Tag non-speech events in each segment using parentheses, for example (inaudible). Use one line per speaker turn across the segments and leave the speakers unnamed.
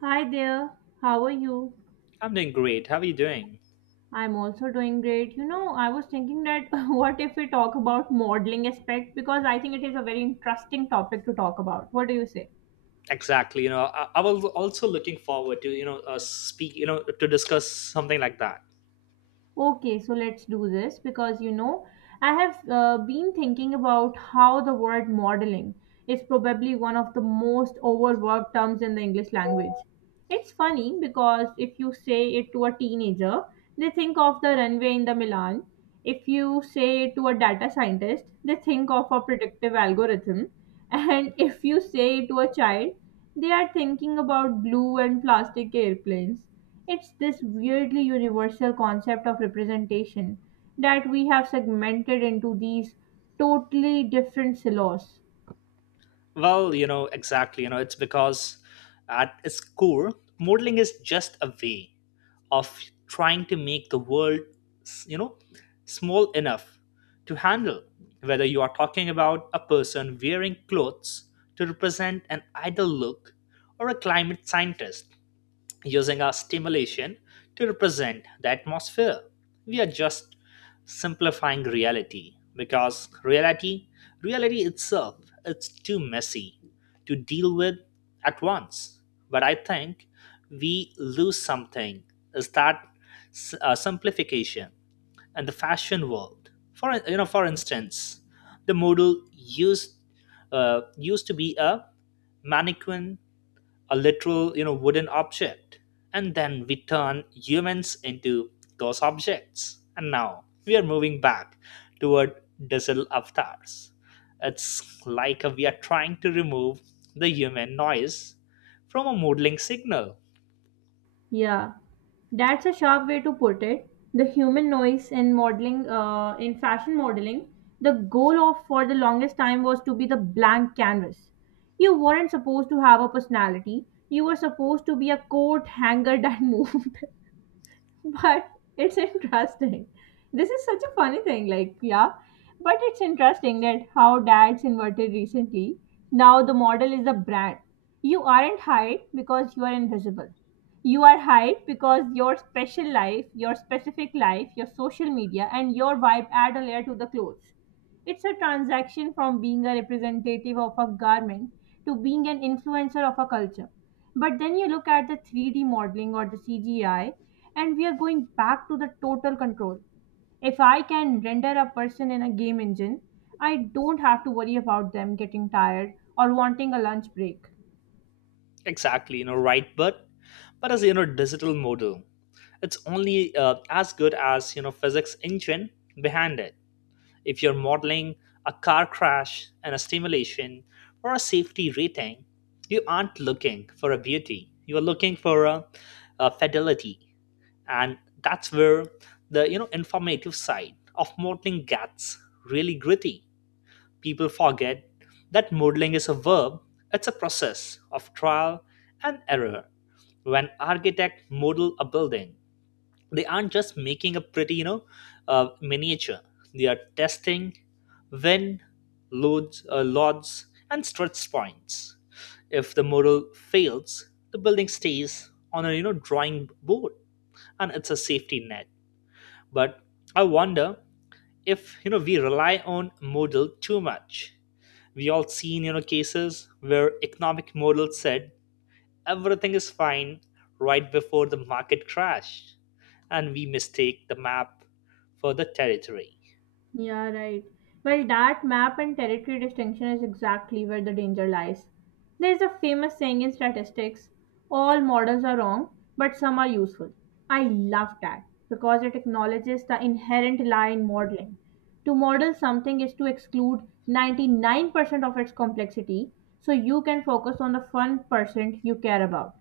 Hi there, how are you?
I'm doing great. How are you doing?
I'm also doing great. I was thinking that (laughs) what if we talk about modeling aspect because I think it is a very interesting topic to talk about. What do you say?
Exactly. I was also looking forward to speak. To discuss something like that.
Okay, so let's do this because I have been thinking about how the word modeling is probably one of the most overworked terms in the English language. It's funny because if you say it to a teenager, they think of the runway in the Milan. If you say it to a data scientist, they think of a predictive algorithm. And (laughs) if you say it to a child, they are thinking about blue and plastic airplanes. It's this weirdly universal concept of representation that we have segmented into these totally different silos.
Well, exactly. It's because at its core, modeling is just a way of trying to make the world, s- you know, small enough to handle. Whether you are talking about a person wearing clothes to represent an idle look, or a climate scientist using our stimulation to represent the atmosphere. We are just simplifying reality, because reality itself, it's too messy to deal with at once. But I think we lose something is that simplification and the fashion world. For instance, the model used to be a mannequin, a literal wooden object, and then we turn humans into those objects, and now we are moving back toward digital avatars. It's like we are trying to remove the human noise from a modeling signal.
Yeah, that's a sharp way to put it. The human noise in modeling, in fashion modeling, the goal of for the longest time was to be the blank canvas. You weren't supposed to have a personality. You were supposed to be a coat hanger that (laughs) moved. (laughs) But it's interesting. This is such a funny thing, like, yeah, but it's interesting that how dads inverted recently. Now the model is a brand. You aren't hired because you are invisible. You are hired because your special life, your specific life, your social media, and your vibe add a layer to the clothes. It's a transaction from being a representative of a garment to being an influencer of a culture. But then you look at the 3D modeling or the CGI, and we are going back to the total control. If I can render a person in a game engine, I don't have to worry about them getting tired or wanting a lunch break.
Exactly, right, but as you know, digital model, it's only as good as physics engine behind it. If you're modeling a car crash and a simulation, or a safety rating, you aren't looking for a beauty. You are looking for a fidelity, and that's where the informative side of modeling gets really gritty. People forget that modeling is a verb. It's a process of trial and error. When architects model a building, they aren't just making a pretty miniature. They are testing win, loads, and stretch points. If the model fails, the building stays on a drawing board, and it's a safety net. But I wonder if we rely on model too much. We all seen cases where economic model said everything is fine right before the market crash, and we mistake the map for the territory.
Yeah, right. Well, that map and territory distinction is exactly where the danger lies. There's a famous saying in statistics, all models are wrong, but some are useful. I love that because it acknowledges the inherent lie in modeling. To model something is to exclude 99% of its complexity so you can focus on the 1% you care about.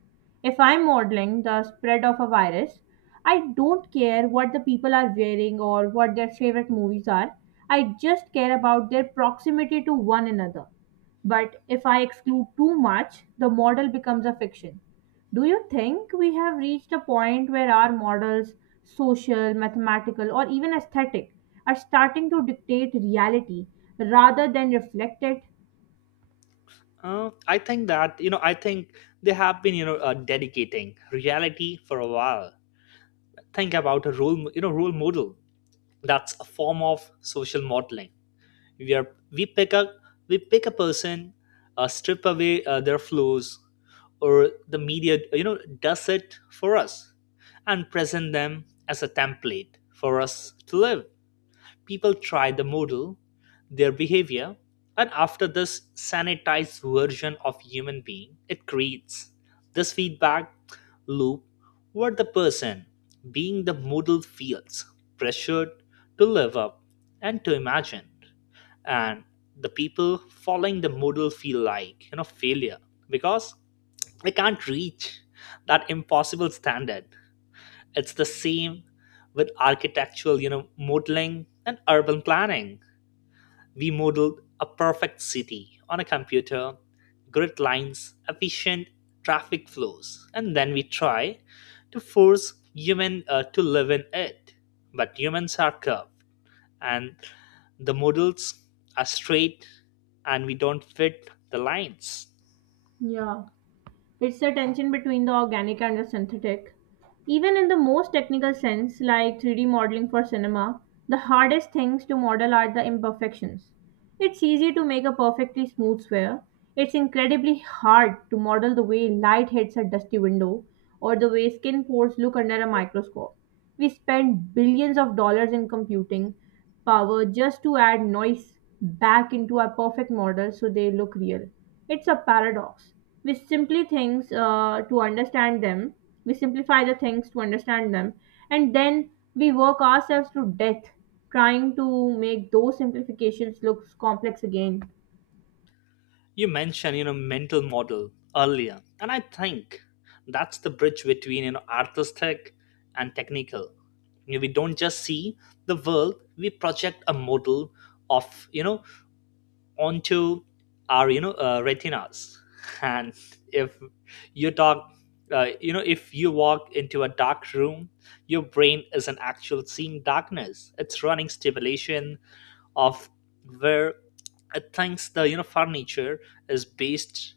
If I'm modeling the spread of a virus, I don't care what the people are wearing or what their favorite movies are. I just care about their proximity to one another. But if I exclude too much, the model becomes a fiction. Do you think we have reached a point where our models, social, mathematical, or even aesthetic, are starting to dictate reality rather than reflect it?
I think that, I think they have been, dedicating reality for a while. Think about a role, role model. That's a form of social modeling. We are we pick up we pick a person, strip away their flaws, or the media, does it for us, and present them as a template for us to live. People tried the model, their behavior, and after this sanitized version of human being, it creates this feedback loop where the person being the model feels pressured to live up and to imagine. And the people following the model feel like, failure, because they can't reach that impossible standard. It's the same with architectural, modeling and urban planning. We modeled a perfect city on a computer, grid lines, efficient traffic flows, and then we try to force human, to live in it. But humans are curved, and the models are straight, and we don't fit the lines.
Yeah. It's the tension between the organic and the synthetic. Even in the most technical sense, like 3D modeling for cinema, the hardest things to model are the imperfections. It's easy to make a perfectly smooth sphere. It's incredibly hard to model the way light hits a dusty window or the way skin pores look under a microscope. We spend billions of dollars in computing power just to add noise back into our perfect model so they look real. It's a paradox. We simply things to understand them, we simplify the things to understand them, and then we work ourselves to death trying to make those simplifications look complex again.
You mentioned mental model earlier, and I think that's the bridge between artistic and technical. We don't just see the world, we project a model of, onto our retinas (laughs) and if you talk you know if you walk into a dark room, your brain is an actual seeing darkness. It's running stimulation of where it thinks the furniture is based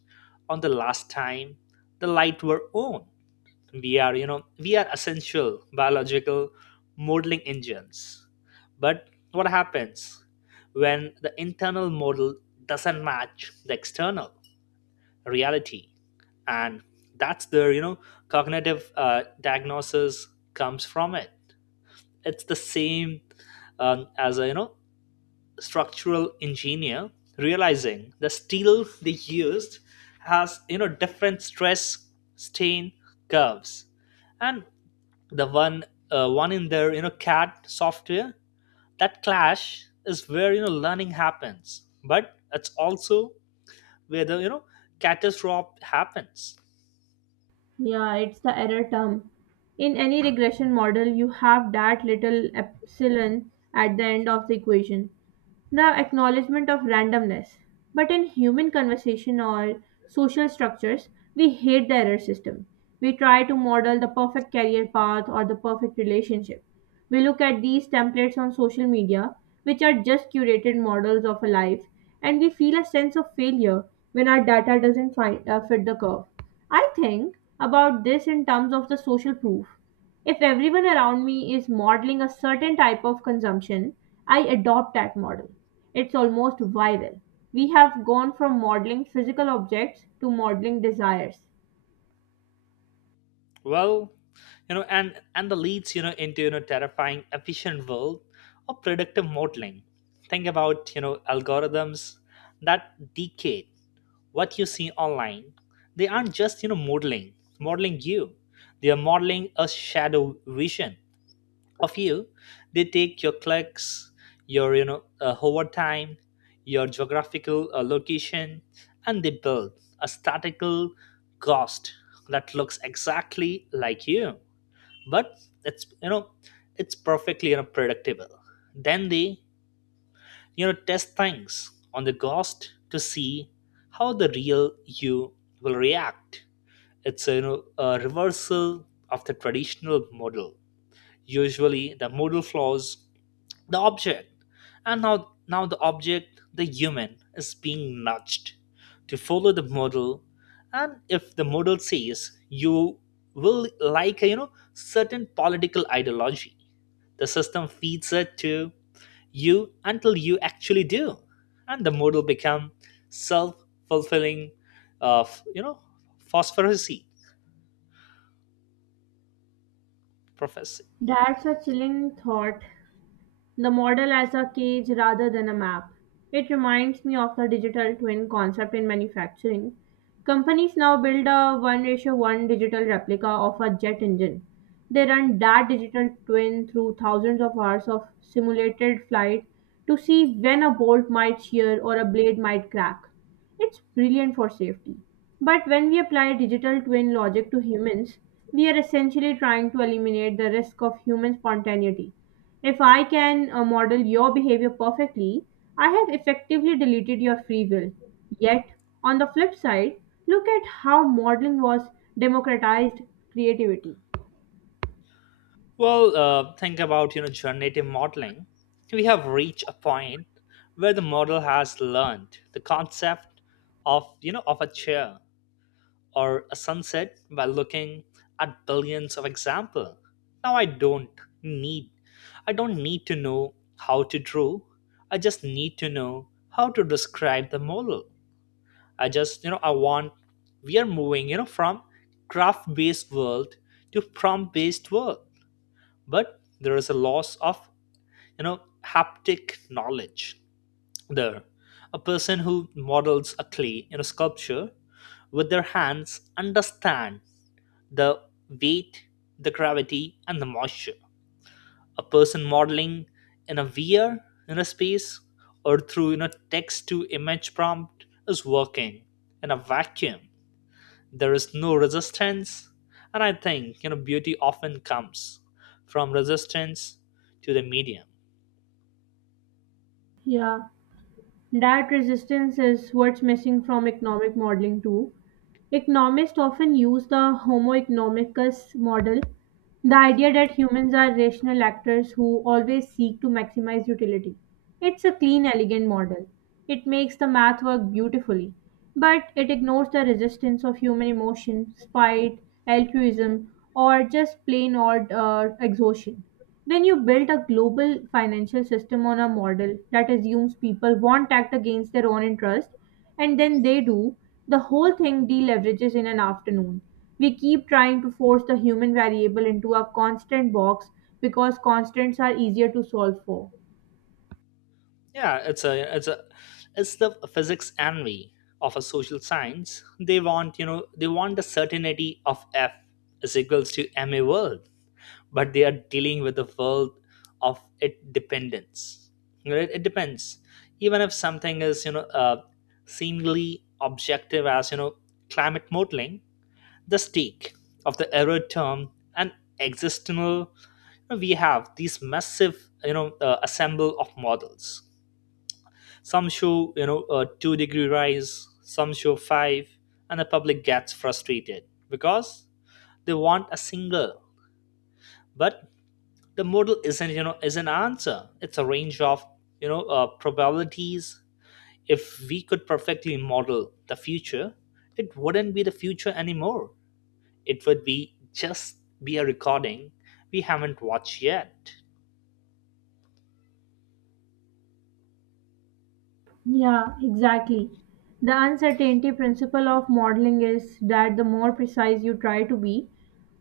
on the last time the light were on. We are essential biological modeling engines. But what happens when the internal model doesn't match the external reality? And that's the cognitive diagnosis comes from it. It's the same, as a structural engineer realizing the steel they used has different stress strain curves, and the one in their CAD software. That clash is where learning happens, but it's also where the catastrophe happens.
Yeah, it's the error term. In any regression model, you have that little epsilon at the end of the equation, the acknowledgement of randomness. But in human conversation or social structures, we hate the error system. We try to model the perfect career path or the perfect relationship. We look at these templates on social media, which are just curated models of a life, and we feel a sense of failure when our data doesn't fit the curve. I think about this in terms of the social proof. If everyone around me is modeling a certain type of consumption, I adopt that model. It's almost viral. We have gone from modeling physical objects to modeling desires.
Well, and the leads into terrifying efficient world of predictive modeling. Think about algorithms that dictate what you see online. They aren't just modeling you, they are modeling a shadow vision of you. They take your clicks, your hover time, your geographical location, and they build a statical ghost that looks exactly like you, but it's you know it's perfectly predictable. Then they test things on the ghost to see how the real you will react. It's a reversal of the traditional model. Usually the model flaws the object, and now the object, the human, is being nudged to follow the model. And if the model says you will like a certain political ideology, the system feeds it to you until you actually do, and the model become self-fulfilling of phosphorescent prophecy.
That's a chilling thought. The model as a cage rather than a map. It reminds me of the digital twin concept in manufacturing. Companies now build a 1 ratio 1 digital replica of a jet engine. They run that digital twin through thousands of hours of simulated flight to see when a bolt might shear or a blade might crack. It's brilliant for safety. But when we apply digital twin logic to humans, we are essentially trying to eliminate the risk of human spontaneity. If I can model your behavior perfectly, I have effectively deleted your free will. Yet, on the flip side, look at how modeling was democratized creativity.
Well, think about generative modeling. We have reached a point where the model has learned the concept of you know of a chair or a sunset by looking at billions of example. Now need I don't need to know how to draw. I just need to know how to describe the model. I just you know I want we are moving from graph based world to prompt based world. But there is a loss of haptic knowledge there. A person who models a clay in a sculpture with their hands understand the weight, the gravity, and the moisture. A person modeling in a VR, in a space, or through text to image prompt is working in a vacuum. There is no resistance, and I think beauty often comes from resistance to the medium.
Yeah, that resistance is what's missing from economic modeling too. Economists often use the "Homo economicus" model, the idea that humans are rational actors who always seek to maximize utility. It's a clean, elegant model. It makes the math work beautifully, but it ignores the resistance of human emotion, spite, altruism, or just plain old exhaustion. When you build a global financial system on a model that assumes people won't act against their own interest, and then they do, the whole thing deleverages in an afternoon. We keep trying to force the human variable into a constant box because constants are easier to solve for.
Yeah, it's the physics envy of a social science. They want the certainty of F is equals to ma world, but they are dealing with the world of it dependence. Right? It depends. Even if something is seemingly objective as climate modeling, the stake of the error term and existential, we have these massive assemble of models. Some show, a 2 degree rise, some show 5, and the public gets frustrated because they want a single. But the model isn't, is an answer. It's a range of, probabilities. If we could perfectly model the future, it wouldn't be the future anymore. It would be just be a recording we haven't watched yet.
Yeah, exactly. The uncertainty principle of modeling is that the more precise you try to be,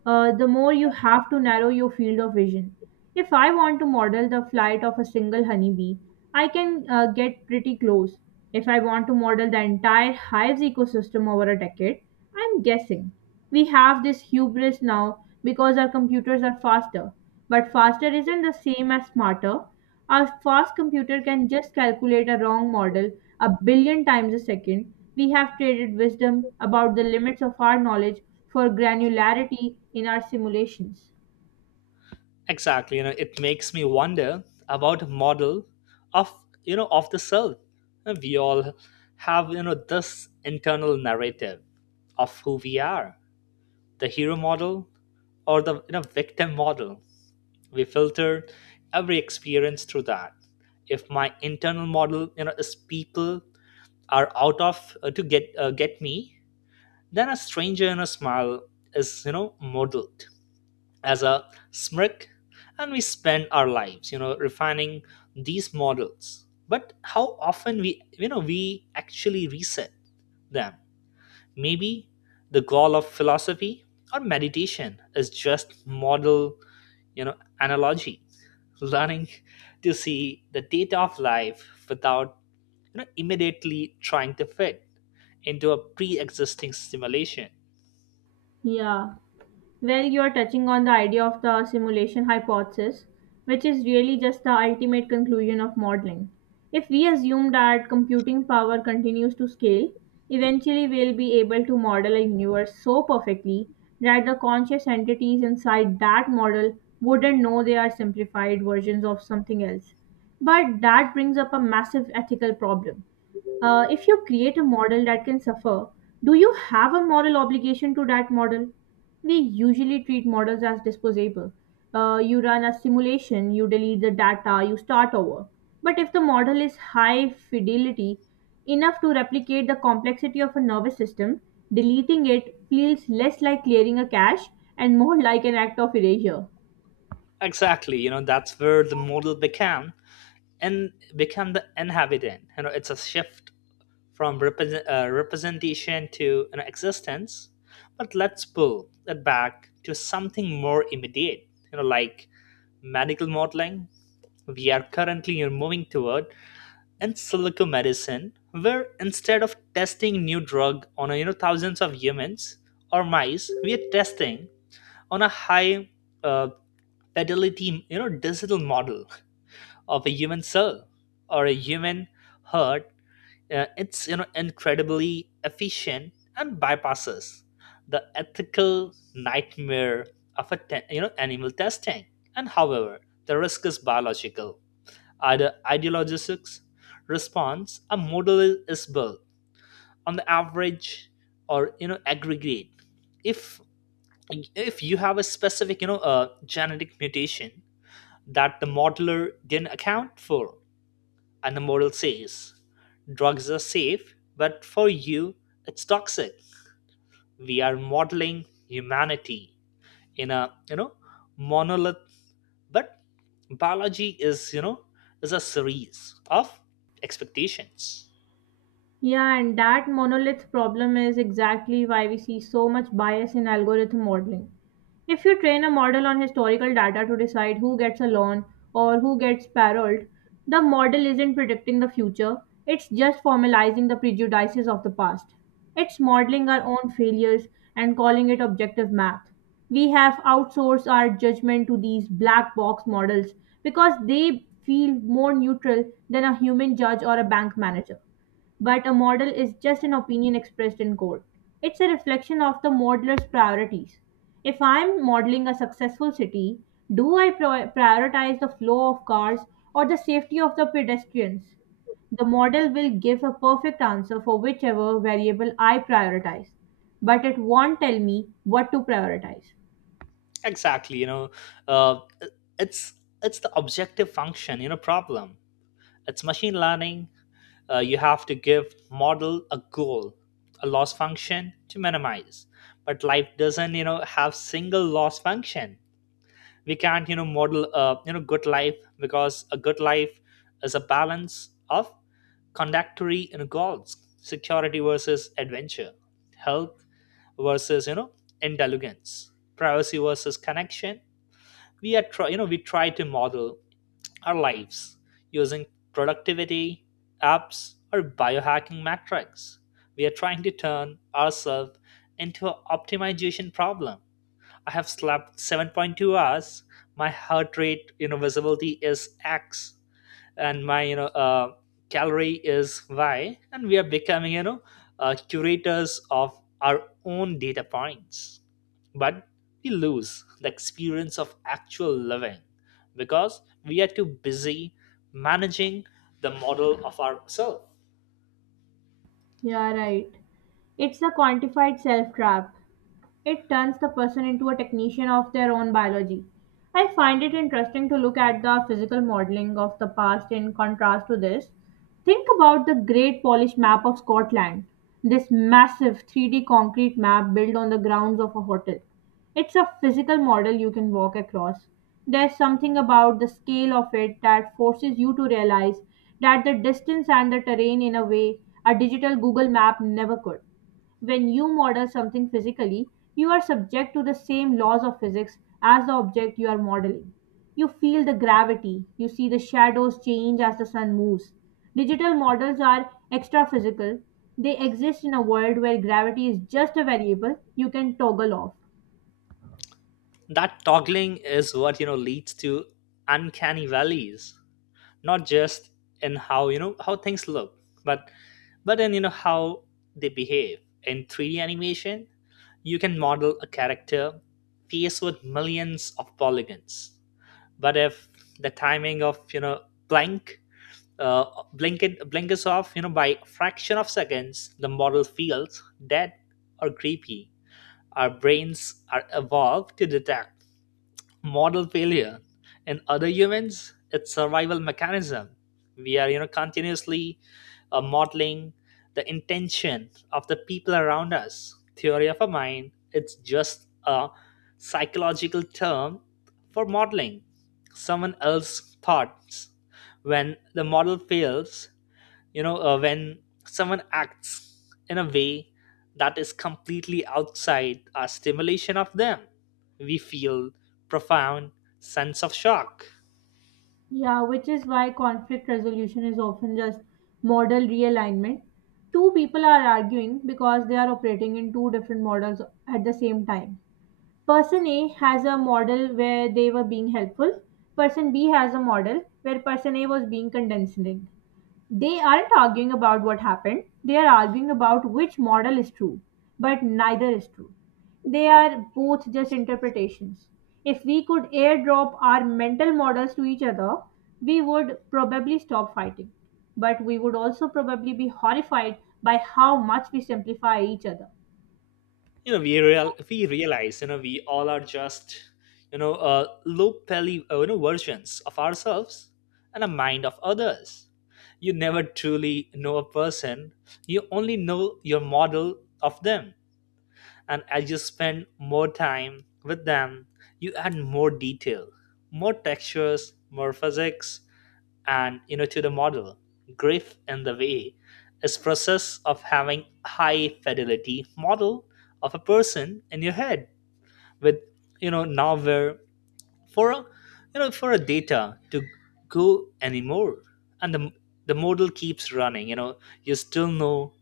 the more you have to narrow your field of vision. If I want to model the flight of a single honeybee, I can get pretty close. If I want to model the entire hive's ecosystem over a decade, I'm guessing. We have this hubris now because our computers are faster. But faster isn't the same as smarter. A fast computer can just calculate a wrong model a billion times a second. We have traded wisdom about the limits of our knowledge for granularity in our simulations.
Exactly, it makes me wonder about a model of you know of the self. And we all have this internal narrative of who we are, the hero model or the victim model. We filter every experience through that. If my internal model is people are out of to get me, then a stranger in a smile is modeled as a smirk. And we spend our lives refining these models. But how often we you know we actually reset them? Maybe the goal of philosophy or meditation is just model, you know analogy learning, to see the data of life without immediately trying to fit into a pre-existing simulation.
Yeah. Well, you're touching on the idea of the simulation hypothesis, which is really just the ultimate conclusion of modeling. If we assume that computing power continues to scale, eventually we'll be able to model a universe so perfectly that the conscious entities inside that model wouldn't know they are simplified versions of something else. But that brings up a massive ethical problem. If you create a model that can suffer, do you have a moral obligation to that model? We usually treat models as disposable. You run a simulation, you delete the data, you start over. But if the model is high fidelity, enough to replicate the complexity of a nervous system, deleting it feels less like clearing a cache and more like an act of erasure.
Exactly, that's where the model became and become the inhabitant. It's a shift from representation to, existence. But let's pull it back to something more immediate, like medical modeling. We are currently moving toward in silico medicine, where instead of testing new drug on thousands of humans or mice, we are testing on a high uh, fidelity, digital model of a human cell or a human heart. It's incredibly efficient and bypasses the ethical nightmare of a animal testing. And however, the risk is biological, either ideologics response, a model is built on the average or aggregate. If if you have a specific genetic mutation that the modeler didn't account for, and the model says, drugs are safe, but for you, it's toxic. We are modeling humanity in a, monolith, but biology is a series of expectations.
Yeah, and that monolith problem is exactly why we see so much bias in algorithm modeling. If you train a model on historical data to decide who gets a loan or who gets paroled, the model isn't predicting the future, it's just formalizing the prejudices of the past. It's modeling our own failures and calling it objective math. We have outsourced our judgment to these black box models because they feel more neutral than a human judge or a bank manager. But a model is just an opinion expressed in code. It's a reflection of the modeler's priorities. If I'm modeling a successful city, do I prioritize the flow of cars or the safety of the pedestrians? The model will give a perfect answer for whichever variable I prioritize, but it won't tell me what to prioritize.
Exactly, uh, it's it's the objective function, problem. It's machine learning, you have to give model a goal, a loss function to minimize. But life doesn't have single loss function. We can't model a good life, because a good life is a balance of conductory, goals, security versus adventure, health versus indulgence, privacy versus connection. We are try, you know we try to model our lives using productivity, apps, or biohacking metrics. We are trying to turn ourselves into an optimization problem. I have slept 7.2 hours. My heart rate, visibility is X, and my calorie is y, and we are becoming curators of our own data points, but we lose the experience of actual living because we are too busy managing the model of ourselves.
Yeah, right. It's the quantified self trap. It turns the person into a technician of their own biology. I find it interesting to look at the physical modeling of the past in contrast to this. Think about the Great Polish Map of Scotland, this massive 3D concrete map built on the grounds of a hotel. It's a physical model you can walk across. There's something about the scale of it that forces you to realize that the distance and the terrain in a way a digital Google map never could. When you model something physically, you are subject to the same laws of physics as the object you are modeling. You feel the gravity, you see the shadows change as the sun moves. Digital models are extra physical. They exist in a world where gravity is just a variable you can toggle off.
That toggling is what leads to uncanny valleys, not just in how you know how things look, but but in how they behave in 3d animation. You can model a character face with millions of polygons, but if the timing of blink, uh, blink it blink blinkers off by a fraction of seconds, the model feels dead or creepy. Our brains are evolved to detect model failure in other humans. It's survival mechanism. We are continuously modeling the intention of the people around us. Theory of a mind, it's just a psychological term for modeling someone else's thoughts. When the model fails, when someone acts in a way that is completely outside our stimulation of them, we feel profound sense of shock.
Yeah, which is why conflict resolution is often just model realignment. Two people are arguing because they are operating in two different models at the same time. Person A has a model where they were being helpful. Person B has a model where person A was being condescending. They aren't arguing about what happened, they are arguing about which model is true, but neither is true. They are both just interpretations. If we could airdrop our mental models to each other, we would probably stop fighting. But we would also probably be horrified by how much we simplify each other.
You know we real we realize you know we all are just low poly versions of ourselves and a mind of others. You never truly know a person, you only know your model of them, and as you spend more time with them, you add more detail, more textures, more physics, and to the model. Grief in the way is process of having high fidelity model of a person in your head with nowhere for a, for a data to go anymore, and the model keeps running. You know you still know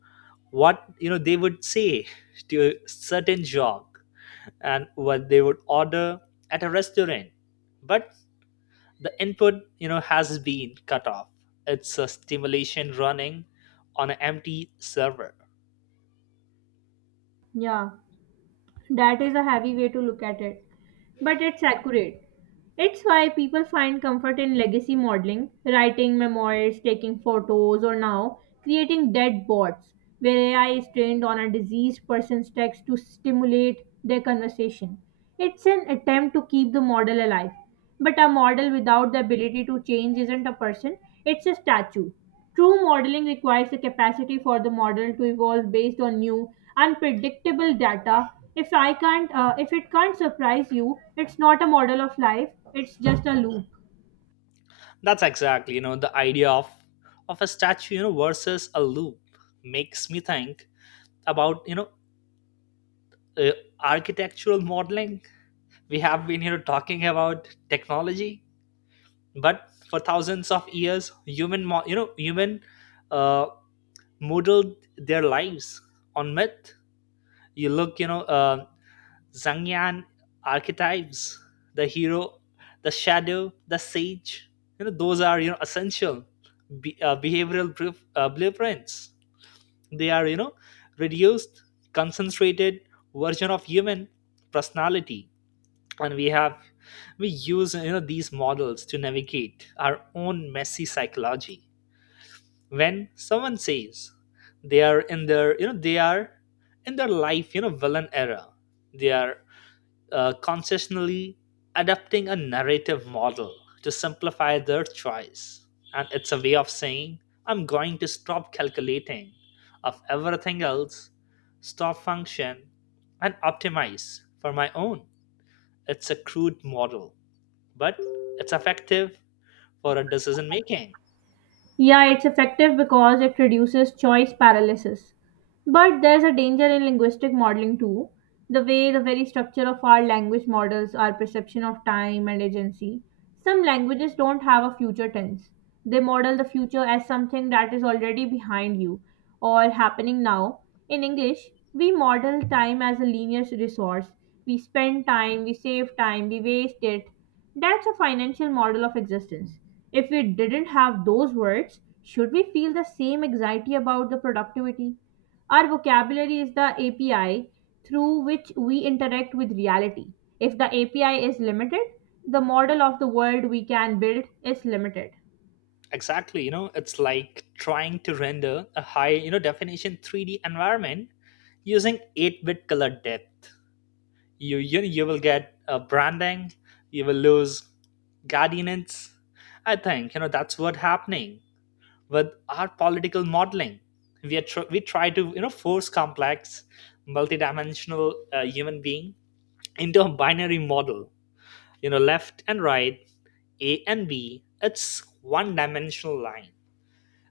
what they would say to a certain jog, and what they would order at a restaurant, but the input has been cut off. It's a stimulation running on an empty server.
Yeah. That is a heavy way to look at it, but it's accurate. It's why people find comfort in legacy modeling, writing memoirs, taking photos, or now creating dead bots where AI is trained on a diseased person's text to stimulate their conversation. It's an attempt to keep the model alive, but a model without the ability to change isn't a person, it's a statue. True modeling requires the capacity for the model to evolve based on new, unpredictable data. If it can't surprise you, it's not a model of life. It's just a loop.
That's exactly the idea of a statue, versus a loop, makes me think about uh, architectural modeling. We have been talking about technology, but for thousands of years human mo- you know human uh, modeled their lives on myth. You look, Zhang Yan archetypes: the hero, the shadow, the sage. You know those are essential behavioral blueprints. They are reduced, concentrated version of human personality, and we use these models to navigate our own messy psychology. When someone says they are in their, they are in their life, villain era, they are concessionally adapting a narrative model to simplify their choice. And it's a way of saying, I'm going to stop calculating of everything else, stop function, and optimize for my own. It's a crude model, but it's effective for a decision making.
Yeah, it's effective because it reduces choice paralysis. But there's a danger in linguistic modeling too. The way the very structure of our language models our perception of time and agency. Some languages don't have a future tense. They model the future as something that is already behind you or happening now. In English, we model time as a linear resource. We spend time, we save time, we waste it, that's a financial model of existence. If we didn't have those words, should we feel the same anxiety about the productivity? Our vocabulary is the API through which we interact with reality. If the API is limited, the model of the world we can build is limited.
Exactly, it's like trying to render a high, definition 3D environment using 8-bit color depth. You you will get branding, you will lose guardians. I think that's what happening with our political modeling. We we try to force complex multidimensional human being into a binary model, left and right, a and b. It's one dimensional line.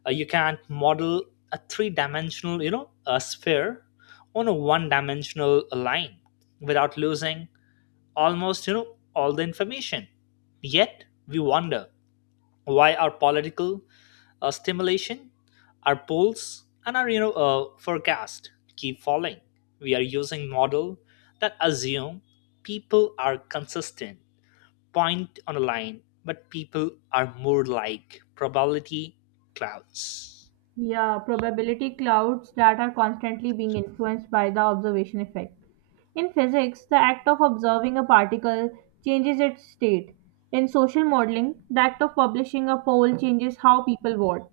You can't model a three dimensional a sphere on a one dimensional line without losing almost, all the information. Yet we wonder why our political stimulation, our polls and our forecast keep falling. We are using model that assume people are consistent point on a line, but people are more like probability clouds.
Yeah, probability clouds that are constantly being influenced by the observation effect. In physics, the act of observing a particle changes its state. In social modeling, the act of publishing a poll changes how people vote.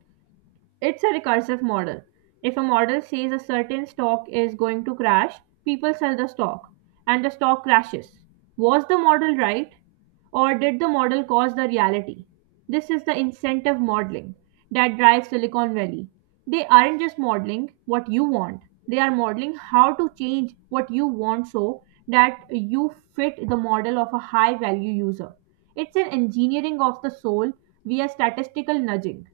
It's a recursive model. If a model says a certain stock is going to crash, people sell the stock and the stock crashes. Was the model right or did the model cause the reality? This is the incentive modeling that drives Silicon Valley. They aren't just modeling what you want, they are modeling how to change what you want so that you fit the model of a high value user. It's an engineering of the soul via statistical nudging.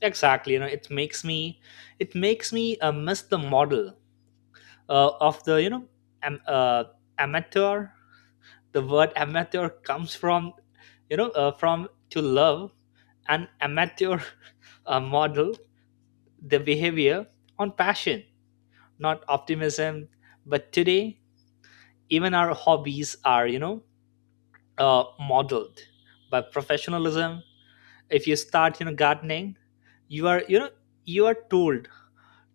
Exactly, it makes me, it makes me miss the model of the, am, uh, amateur. The word amateur comes from from to love. An amateur (laughs) model the behavior on passion, not optimism. But today even our hobbies are modeled by professionalism. If you start gardening, you are you know you are told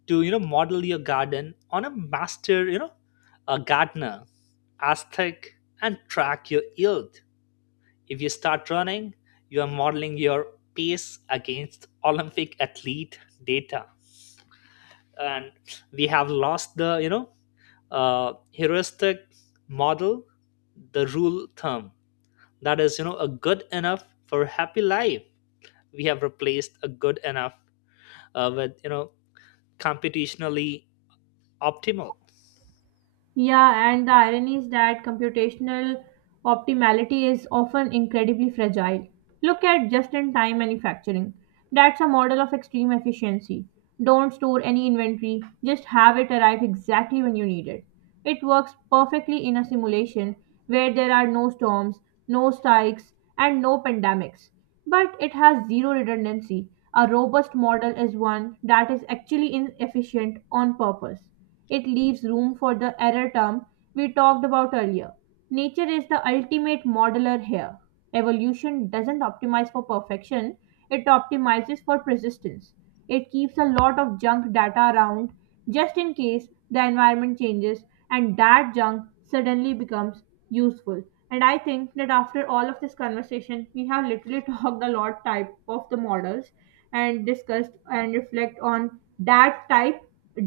to model your garden on a master, a gardener aesthetic, and track your yield. If you start running, you are modeling your pace against Olympic athlete data, and we have lost the, heuristic model, the rule term that is, a good enough for happy life. We have replaced a good enough with computationally optimal.
Yeah, and the irony is that computational optimality is often incredibly fragile. Look at just in time manufacturing. That's a model of extreme efficiency. Don't store any inventory, just have it arrive exactly when you need it. It works perfectly in a simulation where there are no storms, no strikes, and no pandemics. But it has zero redundancy. A robust model is one that is actually inefficient on purpose. It leaves room for the error term we talked about earlier. Nature is the ultimate modeler here. Evolution doesn't optimize for perfection, it optimizes for persistence. It keeps a lot of junk data around just in case the environment changes and that junk suddenly becomes useful. And I think that after all of this conversation, we have literally (laughs) talked a lot type of the models and discussed and reflect on that type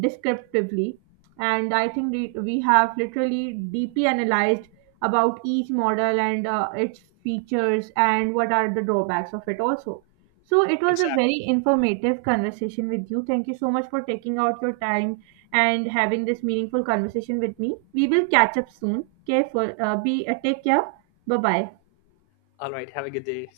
descriptively, and I think we have literally deeply analyzed about each model and its features and what are the drawbacks of it also, so it was a
Exactly.
very informative conversation with you. Thank you so much for taking out your time and having this meaningful conversation with me. We will catch up soon. Careful, be Take care. Bye bye.
All right. Have a good day.